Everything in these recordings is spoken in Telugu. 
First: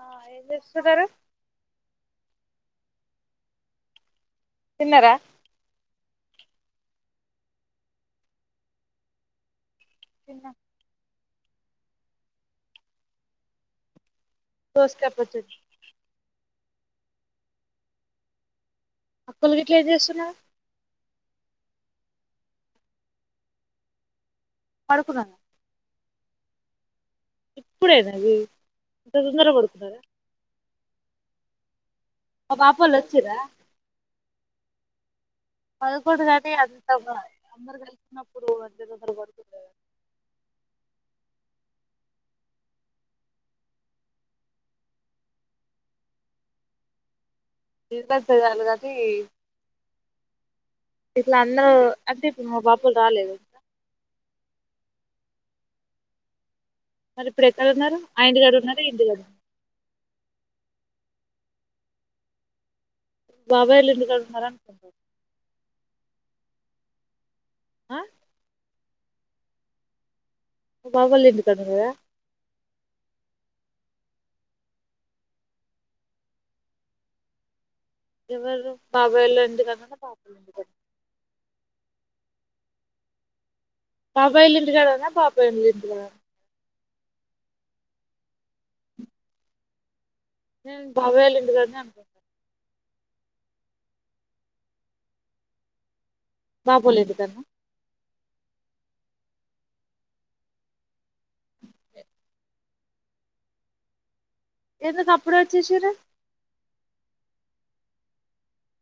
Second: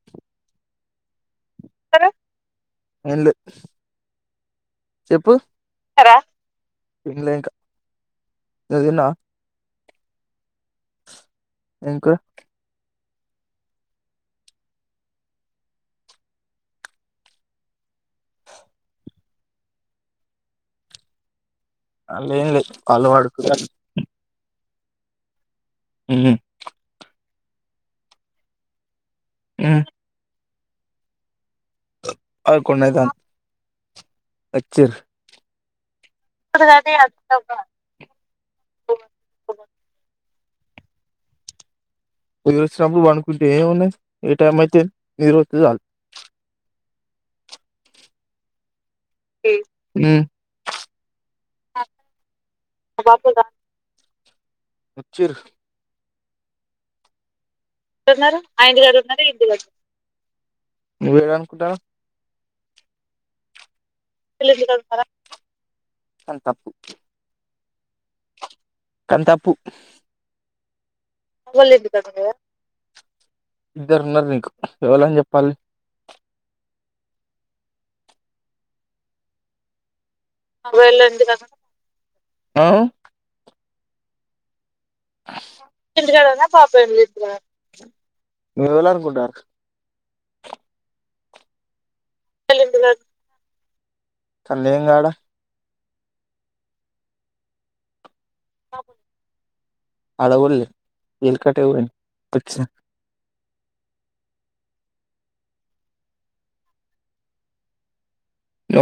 ఆ ఏంచేస్తున్నారు ఏన్లే తిన్నర తిన్లే ఇంకా నువ్వు దిన్నవా తిన్నా ఇంకా దోసకాయ పచ్చడి అక్కొల్లు గిట్లా ఏం చేస్తున్నా అల్ ఏంలే ఆల్లో పడుకుం పడుకున్నా హ్మ్ ఇప్పుడే నాది ఇంత తొందరగా పడుకున్నారా ఆ పాపోల్ వచ్చిరా వచ్చిర్ పదకొండు కానీ అంత మంద్ అందరు కలిసన్నప్పుడు అందరు [inaudible] నిద్రొస్నినప్పుడు పడుకుంటే ఏమున్నాయ్ ఏ టైమైతే నిద్రొస్తే చాల్ నిద్రొస్తే [unintelligible] ఏ హ్మ్ ఇట్లా అన్నరూ అంటే ఇప్పుడు మా పాపలు రాలేదు చిరు మరి ఇప్పుడు ఎక్కడ ఉన్నారు ఆ ఇంటి కాడ ఉన్నారా ఈఇంటి కాడ ఏం అంట బాబాయ్ ల ఇల్లు అది తప్పు ఆ కంతపు బాగోలేదు [unintelligible] ఇద్దరున్నరు నీకు ఎవలని చెప్పాలి ఎవరు బాబాయిల్లో ఎందుకన్నా వెళ్ళండి రా బాబాయిలు ఇంటికాడ నా బాబాయోళ్ళింటికాడ నువ్వు ఎలా అనుకుంటా నేను బాబాయోళ్ళ ఇంటికాడని అనుకు ఆళ్ళింటికాడ అక్కడ లేను గాడ మా బోలేదు ఇక [unintelligible] ఎందుకప్పుడే వచ్చేసారు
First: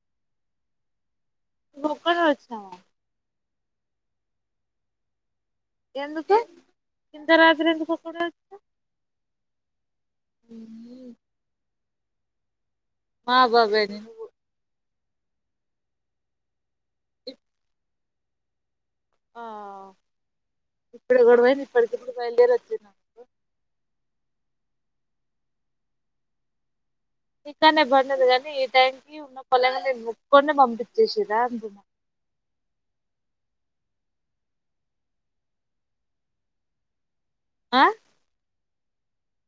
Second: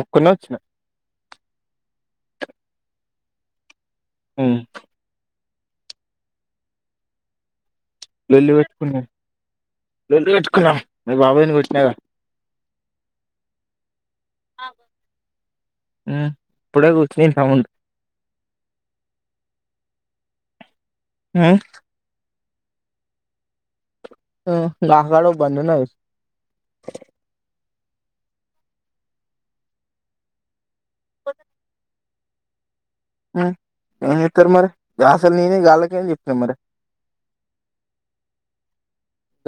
ఒక్కన్నే వచ్చిన నువ్వు ఒక్కనివే వచ్చినావా ఊ ఎందుకే ఇంత రాత్రి ఎందు లొల్లి పెట్టుకున్నా లొల్లి పెట్టుకున్న మీ బాబైని కొట్టినాగ మా బాబైని ఎందుకు కొట్టినవ్ ఊ ఇప్పుడే కూర్చుని సౌం ఆ ఇప్పుడు గొడవ అయితే ఇప్పటికిప్పుడు బయలుదేరి వొచ్చి హ్మ్ [unintelligible] బందున్నాయి ఇంకానే బందు ఉంది కాగానీ ఈ టైం కి ఉన్న పొల ముగ్గురిని పంపి [inaudible] ఏం చేస్తారు మరి అసలు నేనే వాళ్లకేం చేపినం మరి ఆ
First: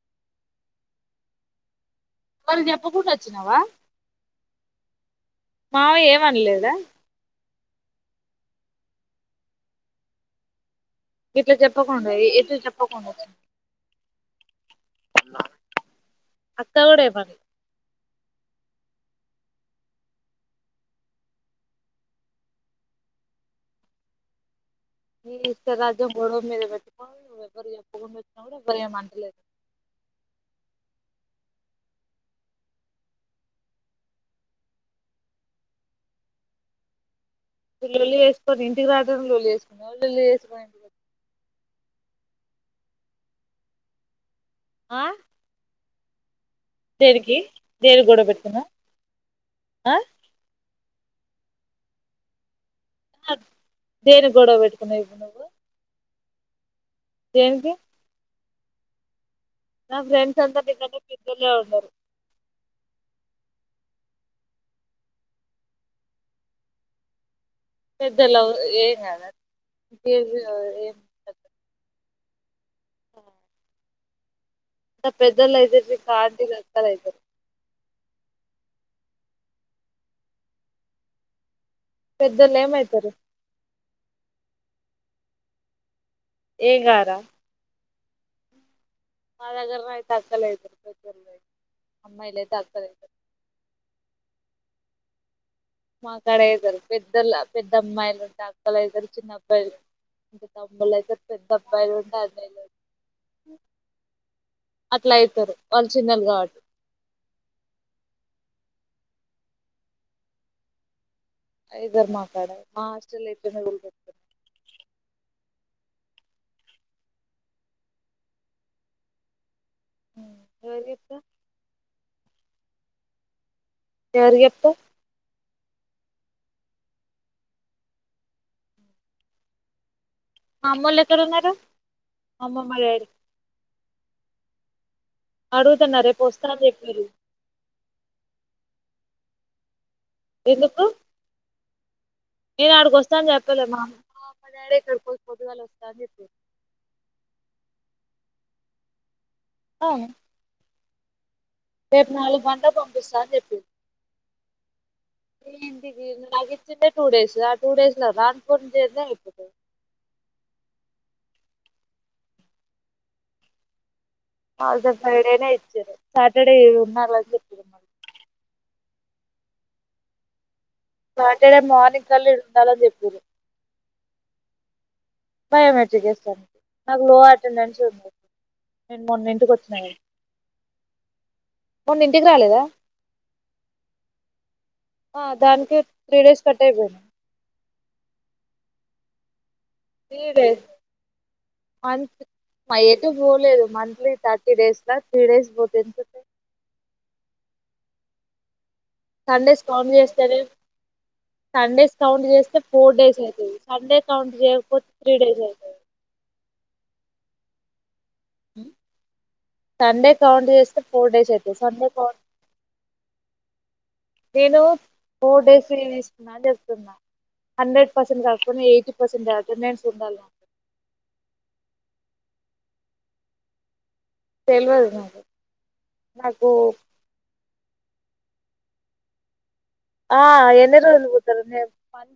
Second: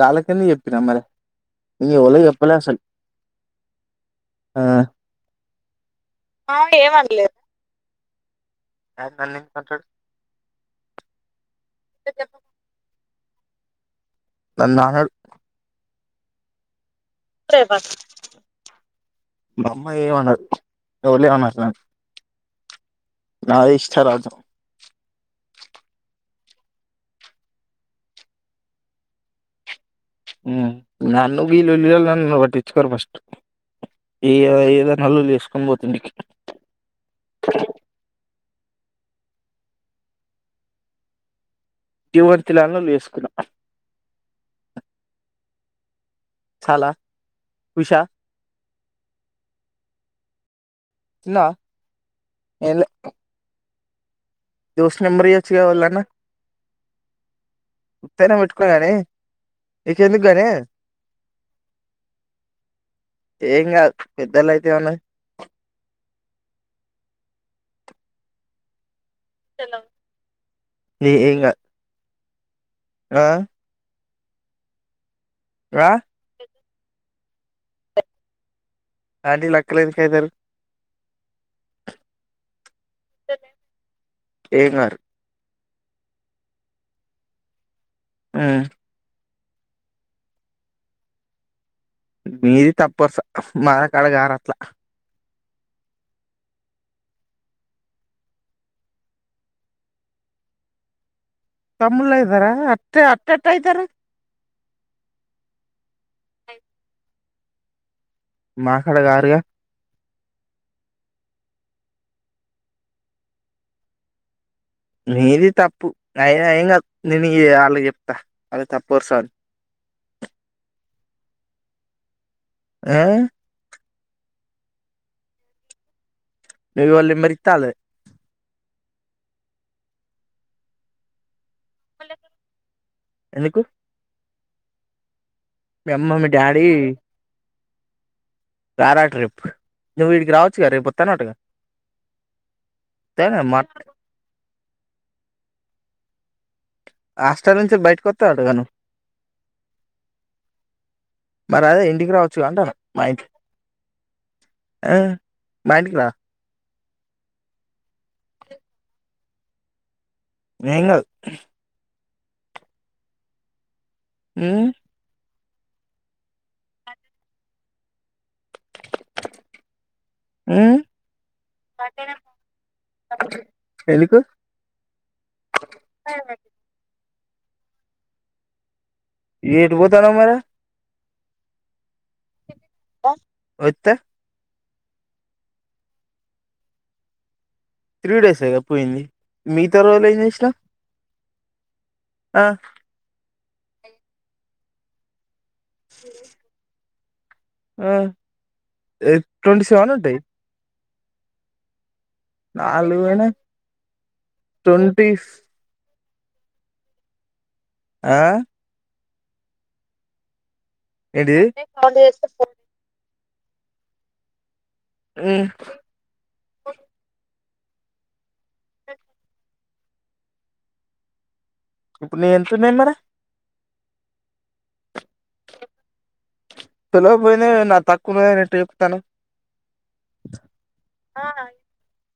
వాళ్ళతో నే చెప్పినా మరి ఇ ఓల చేపలే వాళ్ళకి అసలు చెప్పకుండా ఆ మామయ్య ఏమనలేదా అ నన్ని ఎందుకు అంటాడు ఇట్లా చెప్పకుండా ఏటు చెప్పకుండా నన్న అనడు అక్క కూడా ఏమనలేదు సరే బస్ మా అమ్మా ఏ అన్నాదు ఎవర అన్నారు నన్ని నాదే ఇష్ట రాజ్యం ని ఇష్ట రాజ్యం గొడవ మీద పెట్టుకోవి నువ్వు ఎవరు చెప్పకుండా వచ్చినా కూడా ఎవ్వరు ఏం అంటలేదు నన్ను వీలుల్లు నన్ను పట్టించుకోరు ఫస్ట్ ఏ ఏదైనా లొల్లి చేసుకొని పోతుంటికి లొల్లీ చేసుకోని ఇంటికి రాకనే లొల్లి చేసుకోని లొల్లి చేసుకోని [unintelligible] చేసుకున్నా ఆ చాలా దేనికి ఉషా దేనికి గొడవ పెట్టుకున్నావు ఆ తిన్నావా ఎం లే స దోస్త్ నెంబర్ ఇయొచ్చుగ ఎవళ్ళన్న దేనికి [unintelligible] నా నీకెందుకు ఫ్రెండ్స్ గాని అంతా నికనే పెద్దోలే ఉన్నారు పెద్దలు అయితే ఎం ఉన్నాయి పెద్దోలవ్ ఎం కాదు [unintelligible] ఎం ఏం ఉండదు కాదు ఆ ఇంత పెద్దొల్ అయితే ఆ ది కార్ దిగరు పది అయితది ఆంటీ లెక్కలెందుకు ఐతారు పెద్దోళ్లు ఏమయి సరే ఏంగారు ఏ గారా ఆ మా దగ్గరనైతే అస్సలు [unintelligible] మీది తప్పర్సల్ మా కాడ గాదట్లా మాక్కడ అయితరు పెద్దలు పెద్ద అమ్మాయిలు ఉంటే అక్కలయితరు చిన్న అబ్బాయిలుంటే తమ్ములు అయితారు పెద్ద అబ్బాయిలు తమ్ముళ ఉంటే ఐదారా అన్నయ్యలు అట్ట అట్టేట్టాయితారు అట్ల అయితారు చిన్నది కాబట్టి మా కాడ కారుగా అయితరు మా కాడ మా హాస్టల్ ఎటు ఉల్తురు నీది తప్పు అయినా ఏం కాదు నేను ఆమెకు చెప్తా వాళ్ళ తప్పు వరుస అని ఎవరికి చెప్తావ్ ఆ ఎవరికి చెప్తావ్ ఎవల్ నెంబర్ ఇత్తే అల్లాదే మా అమ్మోళ్లు ఎక్కడున్నారు మా అమ్మమ్మ లేరు ఎందుకు మీ అడుగుతున్న అమ్మ రేపు మీ వస్తా అని డాడీ చెప్పిరు రారట రేపు నువ్వు ఈడికి రావచ్చుగా ఎందుకు రేపొత్తాన్నవాటగా నేను అడికి వస్తా అని చెప్పలే మా అమ్మ మా డాడీ ఇక్కడికి పొద్దుగాల వస్తాని చెప్పిరు హాస్టల్ నుంచి బైటికొత్తవంట గ నువ్వు అవును మరి అదే రేపు ఇంటికి నాలుగు రావచ్చుగా అంటానా గంట్లకు మా పంపిస్తా ఇంటికి అని చెప్పిరు ఆ మా ఇంటికి రా ఇంటికిగి చ్చిందే టూ డేస్ ఆ టూ డేస్ ల రాను పోను జర్నీ అయిపోతది ఏంగాదు ఉమ్ అల్ దా ఫ్రైడే నే అయి చిరు సాటర్డే [unintelligible] ఉమ్ సాటర్డే మార్నింగ్ కల్ల ఈడుండాలని చెపిర్రు ఎందుకు బయోమెట్రిక్ వేస్తారు మళ్ళీ నేను లంచే తినలే నేను మొన్నింటికి ఒచ్చిన ఎటు కదా పోతన్నావ్ మరి మొన్న ఇంటికి రాలేదా వత్తే ఆ దానికి త్రీ డేస్ కట్ అయిపోయింది త్రీ డిసెగా పోయింది మిగతా రోజులు ఏం త్రీ చేసినావ్ డైస్ ఆ ఎటు పోన్. లేదు మంత్లీ థర్టీ డేస్ లా త్రీ డేస్. పోతే ఎంత అవుతాయి. హలో ఆ eight Sundays twenty seven count ఉంటై. చేస్తేనే సండేస్ కౌంట్ చేస్తే ఫోర్ డేస్ అయినా అయితది సండే కౌంట్ చేయకపోతే ట్వంటీ త్రీ డేస్ అయితది. ఆ. సండే కౌంట్ చేసి ఏంటిది నేను ఫోర్ ఉమ్, డేస్ లీవ్ తీసుకున్న అని హండ్రెడ్ పర్సెంట్ కాకుంన్న ఎయిటి పర్సెంట్ అటెండెన్స్ ఉండాల ఇప్పుడు నీది ఎంతున్నది మరే తెల్వదు నాకు నాకు తే నాది తక్కువున్నదని ఎట్ట చెప్తనవ్ ఆ ఎన్ని రోజులు మీ దగ్గర ఉండాలి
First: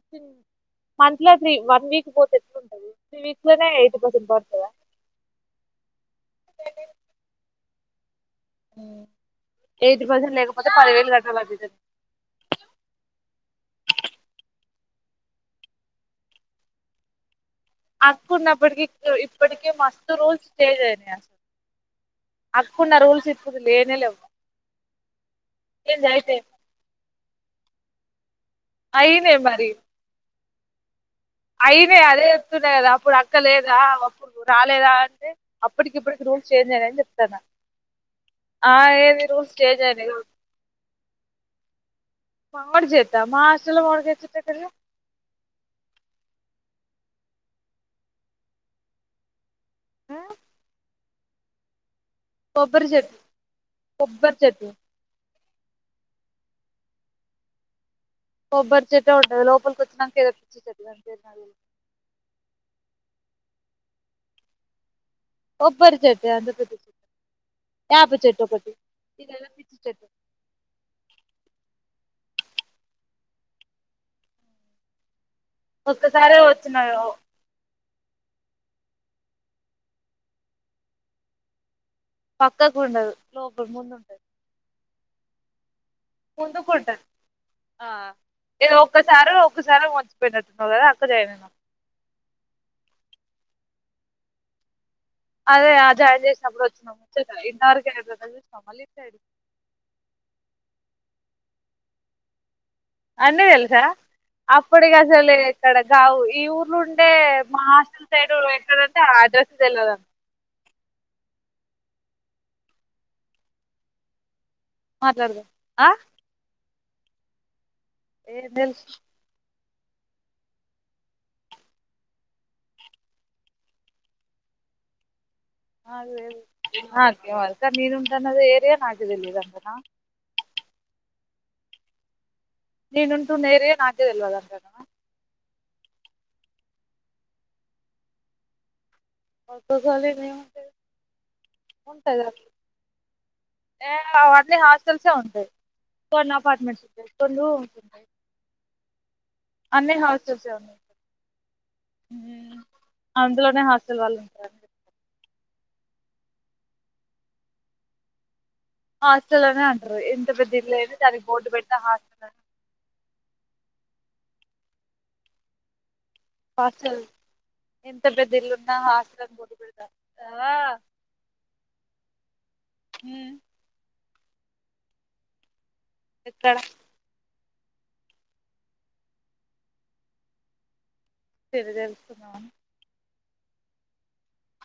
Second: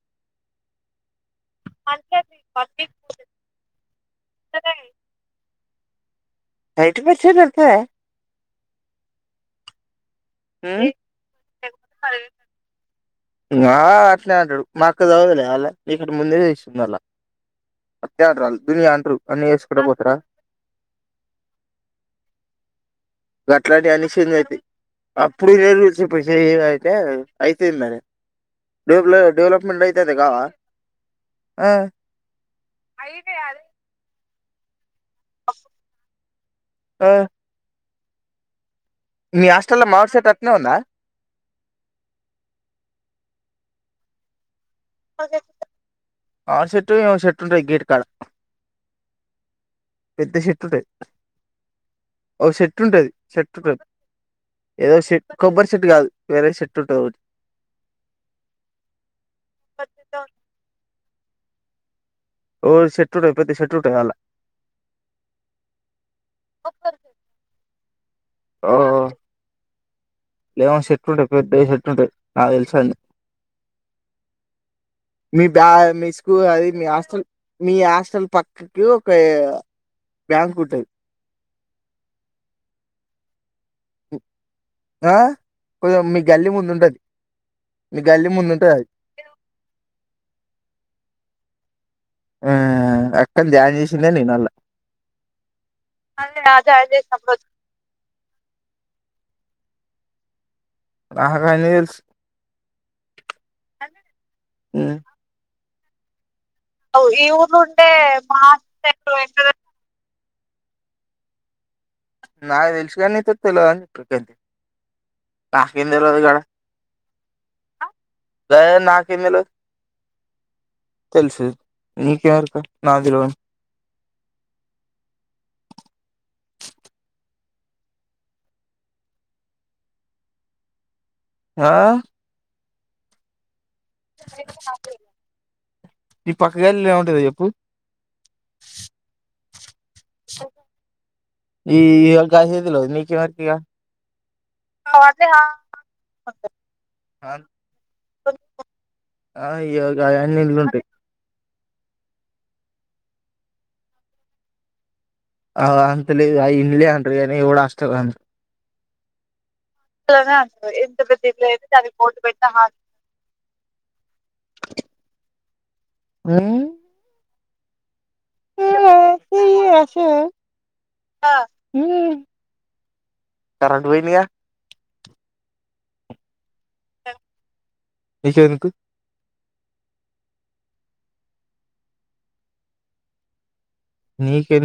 ఇట్లా త్రీ వన్ వీక్ పోతే ఎట్లా ఉంటది ఈ వీక్ లోనే ఎయిటీ పర్సెంట్ దాటుతదా. ఎయిటి పర్సెంట్ ఎల్తదా. హ్మ్ ఎయిట్ ఉమ్ వా అట్నే అంటడు. మక్కా సధవతులే అల్ల నీకంటే ముందే తెలుస్తది మల్ల. అక్కున్నప్పటికి ఇప్పు ఇప్పటిక చేసుకుంటా మస్తు పోతారా రూల్స్ చేంజ్ అయినయి గా అక్ గట్లయితే అన్ని చేంజ్ ఐతై అప్పుడు వేరు చేంజ్ అయితాయి పుసిస్ ఐతే ఐతేంది మరే. డేవ్ల డెవలప్మెంట్ అయితే కావ. అయినై అదే చెప్తున్న కదా అప్పుడు అక్క లేదా. ఇప్పుడు రాలేదా అే అప్పటికి ఇప్పటికి రూల్స్ చేంజ్ అయ్యాయని ఆ చెప్తాను మీ హాస్టల్ల మావడిసెట్ అట్నే ఉందా మావిడి చెట్ట మా హాస్టల్ల మామిడికాయ చెట్టు ఎక్కడిది. ఆ సెట్టు ఏమో సెట్టు ఉంటది గేట్ కాడ ఆ పెద్ద పెట్టు ఉంటది. ఒక సెట్ కొబ్బరి ఉంటది చెట్టు సట్ ఉంటది కొబ్బరి చెట్టు ఏదో సెట్ కొబ్బరి చెట్టు కాదు వేరే చెట్లు తోటి కొబ్బరి చెట్టు ఉండదు లోపలికి కోచ్చినాక ఎమో పిచ్చి చెట్లు అంట ఓ షట్లు లేకపోతే షేట్లు కావాల్లా కోబ్బరి చెట్టు అంత పెద్ద చేట్టు యా పి త్ ఓ లే సట్లు ఉండి పోయిద్ది ఆ నాకు తెలుసు అండి మీ బా మీ ఒక్కసారే స్కూల్ అది మీ వచ్చినాయి హాస్టల్ మీ హస్ అసలు పక్కకి ఒక బ్యాంక్ ఉంటది పక్కకుండదు లో లో ముందుంటది ఆ కొంచెం మీ గల్లీ ముందు ఉంటది ముందుకుంటారు అ మీ గల్లీ ముందు ఏ ఉంటది అది ఒక్కసారి ఒక్కసారి మంచిిపోయినట్టున్నావు కదా అక్క జయనమేన ఆ అక్కని జ్యాన్ చేసిన నేను ఎల్లా అదే ఆ జాయిన్ చేసినప్పుడు వచ్చినాం ముచ్చ ఇంతవరకులు చూాం మళీ ఇ నాక్ అనే స్ అన్ని తెల్సా అప్పుడుగి ఉమ్, అసలే క్కడ గవు ఇఊ లు ఉండే మహాస్టల్ పేరు ఎక్కడంటే ఆ డ్రస్ ఎ తెల్వదంట నాకు తెలుసు కాని తుత్తుల అని చెప్పింతి మాట్లాడదాం ఆ కాకింద రాదు గద ఏం డైవర్ తెలుసు నా కిందులో తెలుసు నీకేరుక నాదిలో అేకే అకా నరు ఉంటన్నద ఏరియాన్దలి ఇదంతనా ఆ నేనుంటూ నేర్ నాకే వెళ్వదాంటద ఈ పక్కగాళలో ఏముంటంద చెప్పు పట్టుకులేనిది ఉంటది. ఈ ఉంటద గదే తెలవదు నీకెవరికి ఇగ ఎ వా అన్ని హాస్టల్ సే ఉంటాయి కొన్ని అపార్ట్మెంట్స్ ఉంటాయి కొన్ని రూమ్స్ ఉంటాయి ఆ ఇగ అన్ని హాస్టల్ గయన్ని సే ఇండ్లు ఉన్నాయి ఉంటాయి అందులోనే హాస్టల్ వాళ్ళు ఉంటారండి ఆ అంత లేదు ఆ ఇల్లే అంటారు గాని ఎవడు హాస్టల్ అనడు హాస్టలు అనే అంటారు ఎంత పెద్ద ఇల్లైన పెడితే దానికి బోర్డు హాస్టల్ అని పెడితే హాస్ [inaudible] హాస్టల్ ఎం త పెద్ద ఇళ్ళున్నా హాస్టల్ అని బోర్డు పెడతారు హా మ్మ్ కరెంట్ పోయిందిగా ఎక్కడ నీకెందుకు జర తెలుసుకుందామని నీకెం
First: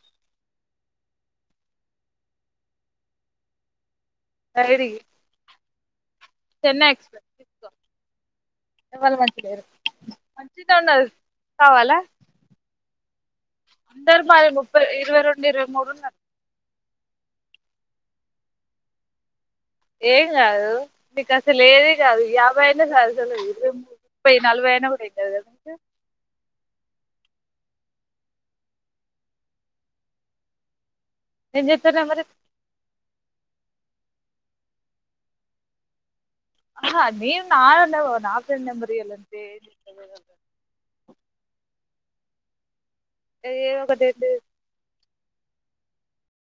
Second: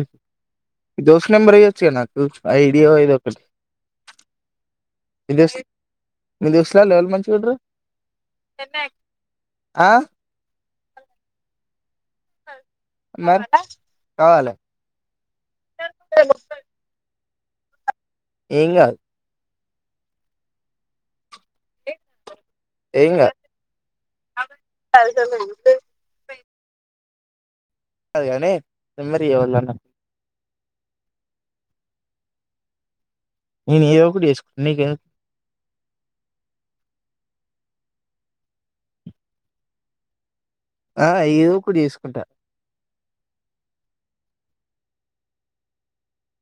దోస్త్ నెంబర్ ఇయ్యెచ్చగా నాకు ఐడియో ఏదో ఒకటి సరేథియ్యి మీ దోస్త్ మీ చెన్నై దోస్తులల్ల ఎక్స్ ఎవలు ప్రెస్ మంచిగుంటరు తీసుకో ఎవళు మంచిగ లేరు ఆ మంచిగనే ఉన్నరు కావాలా మరి అందరు బాలే కావాలా ముప్పై ఇరవై రెండు ఇరవై మూడున్నరు ఏంగాదు ఏం కాదు నీకసలు ఏది కాదు ఎ ప్పడైన ఏం కాదు సాలుసాలది ఇరవై ముప్పై నలభై అయిన కూడ ఎం కాదు గదా నీకు కాని నెంబర్ ఇయ్యి ఎవళిదన్నా ఏం చేత్తవ్ నంబర్ తీ నేను ఏదో ఒకటి చేసుకుట నీకు ఎందుకు ఆహా నేను నా నంబర్ నా ఫ్రెండ్ నంబర్ ఇయ్యాలంటే ఎం చేత్తవో కదా ఆ ఏదో ఒకటి చేసుకుంట ఏదో ఒకటి ఏంటిది